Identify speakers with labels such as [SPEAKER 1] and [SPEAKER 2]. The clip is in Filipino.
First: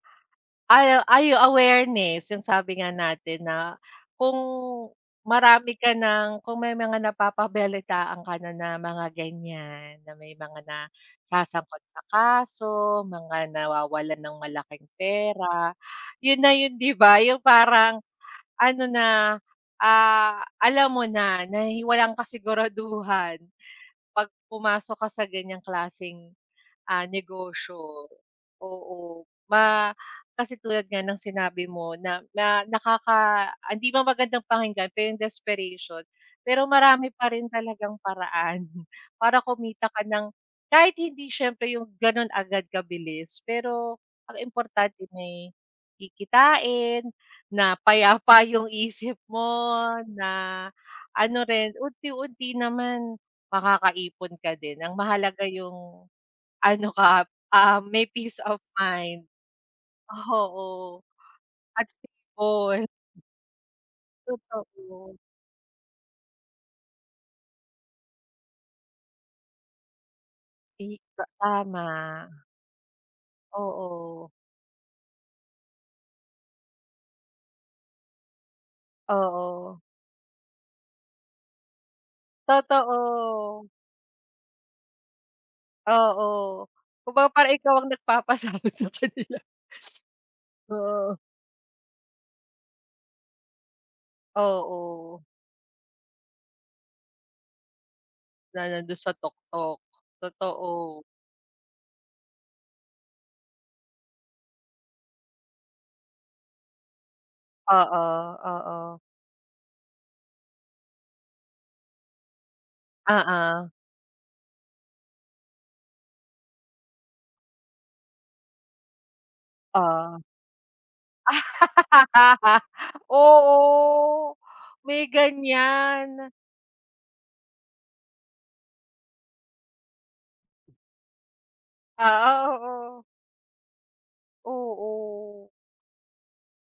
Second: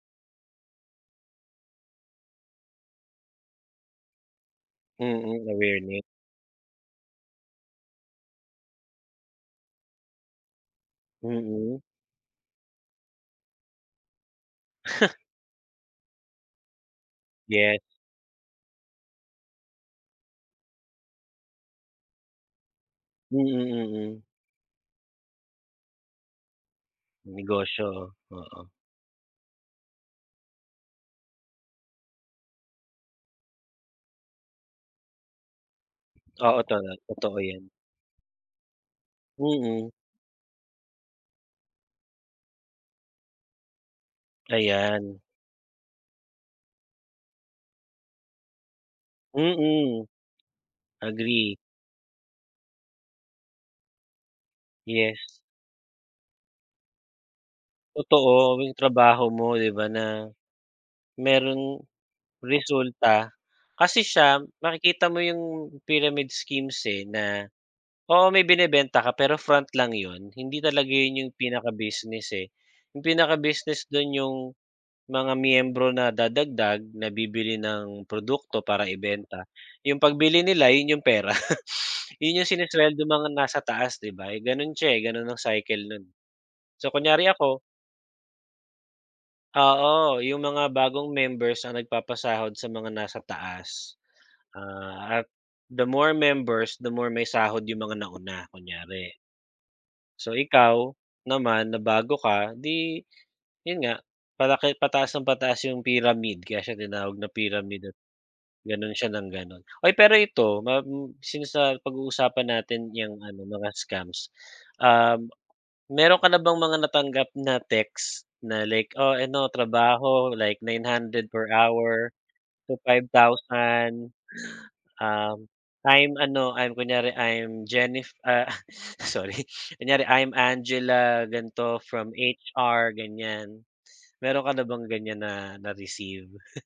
[SPEAKER 1] Ay, o ay, o awareness, 'yung sabi nga natin na kung
[SPEAKER 2] Mhm,
[SPEAKER 1] marami ka
[SPEAKER 2] awareness.
[SPEAKER 1] nang, kung may mga napapabalitaan ka na na mga ganyan, na may mga
[SPEAKER 2] Mm.
[SPEAKER 1] nasasangkot sa kaso, mga nawawalan ng malaking pera, 'yon na 'yon, 'di ba? 'Yung
[SPEAKER 2] Yes.
[SPEAKER 1] parang ano na, ah, alam mo na nahi walang
[SPEAKER 2] Mm,
[SPEAKER 1] kasiguraduhan
[SPEAKER 2] mm.
[SPEAKER 1] pag pumasok ka sa ganyang klaseng, ah, negosyo,
[SPEAKER 2] Negosyo, oo.
[SPEAKER 1] oo. Ma kasi tulad nga ng sinabi mo na na nakaka ah, hindi man magandang pakinggan pero 'yung desperation.
[SPEAKER 2] Oo,
[SPEAKER 1] Pero
[SPEAKER 2] totot
[SPEAKER 1] marami pa
[SPEAKER 2] totoo
[SPEAKER 1] rin
[SPEAKER 2] 'yan.
[SPEAKER 1] talagang paraan para kumita
[SPEAKER 2] Mm.
[SPEAKER 1] ka ng kahit hindi siyempre 'yung gano'n agad kabilis, pero ang importante
[SPEAKER 2] Ayan.
[SPEAKER 1] may kikitain, na payapa 'yung isip mo,
[SPEAKER 2] Mm.
[SPEAKER 1] na ano
[SPEAKER 2] Agree.
[SPEAKER 1] rin, unti-unti naman makakaipon ka din. Ang
[SPEAKER 2] Yes.
[SPEAKER 1] mahalaga 'yung, ano ka, ah, may peace
[SPEAKER 2] Totoo,
[SPEAKER 1] of
[SPEAKER 2] yung trabaho
[SPEAKER 1] mind.
[SPEAKER 2] mo, 'di ba na,
[SPEAKER 1] Oo,
[SPEAKER 2] mayrong
[SPEAKER 1] at stable.
[SPEAKER 2] resulta. Kasi siya makikita
[SPEAKER 1] Totoo.
[SPEAKER 2] mo 'yung pyramid schemes eh, na oo may binebenta ka pero front lang 'yon. Hindi
[SPEAKER 1] I
[SPEAKER 2] talaga 'yon
[SPEAKER 1] ta
[SPEAKER 2] 'yung pinaka-business,
[SPEAKER 1] tama.
[SPEAKER 2] eh. 'Yung pinaka-business doo'n
[SPEAKER 1] Oo.
[SPEAKER 2] 'yung mga miyembro na dadagdag, na bibili ng produkto para ibenta.
[SPEAKER 1] Oo.
[SPEAKER 2] 'Yung pagbili nila, 'yon 'yung pera. 'Yon 'yung sinesuweldo ng mga nasa
[SPEAKER 1] Totoo.
[SPEAKER 2] taas 'di ba? Eh, gano'n siya, eh. Gano'n ang cycle no'n.
[SPEAKER 1] Oo,
[SPEAKER 2] So, kunyari
[SPEAKER 1] kumbaga parang
[SPEAKER 2] ako
[SPEAKER 1] ikaw ang nagpapasabit sa kanila.
[SPEAKER 2] Oo, 'yung mga bagong
[SPEAKER 1] Oo.
[SPEAKER 2] members ang nagpapasahod sa mga nasa taas.
[SPEAKER 1] Oo.
[SPEAKER 2] Ah, at the more members, the more may sahod 'yung mga nauna,
[SPEAKER 1] Na nando'n sa
[SPEAKER 2] kunyari.
[SPEAKER 1] tuktok,
[SPEAKER 2] So, ikaw
[SPEAKER 1] totoo.
[SPEAKER 2] naman na bago ka 'di 'yon nga, palaki pataasa ng pataas 'yung pyramid kaya siya tinawag na pyramid at
[SPEAKER 1] Oo,
[SPEAKER 2] gano'n
[SPEAKER 1] oo.
[SPEAKER 2] siya nang gano'n. Oy, pero ito ma m since napag-uusapan natin 'yang ano mga
[SPEAKER 1] Oo.
[SPEAKER 2] scams, ah, mayro'n ka na bang mga natanggap na text na like, "Oh, ano
[SPEAKER 1] Oh.
[SPEAKER 2] trabaho, like 900 per hour to 5,000.
[SPEAKER 1] Oo, may
[SPEAKER 2] "Um, "I'm
[SPEAKER 1] ganyan.
[SPEAKER 2] ano, I'm kunyari, I'm Jennif-" Ah, sorry. Kunyari, "I'm Angela ganito from
[SPEAKER 1] Oo,
[SPEAKER 2] HR"
[SPEAKER 1] oo.
[SPEAKER 2] ganyan. Mayro'n ka na bang ganyan
[SPEAKER 1] Oo.
[SPEAKER 2] na na-received?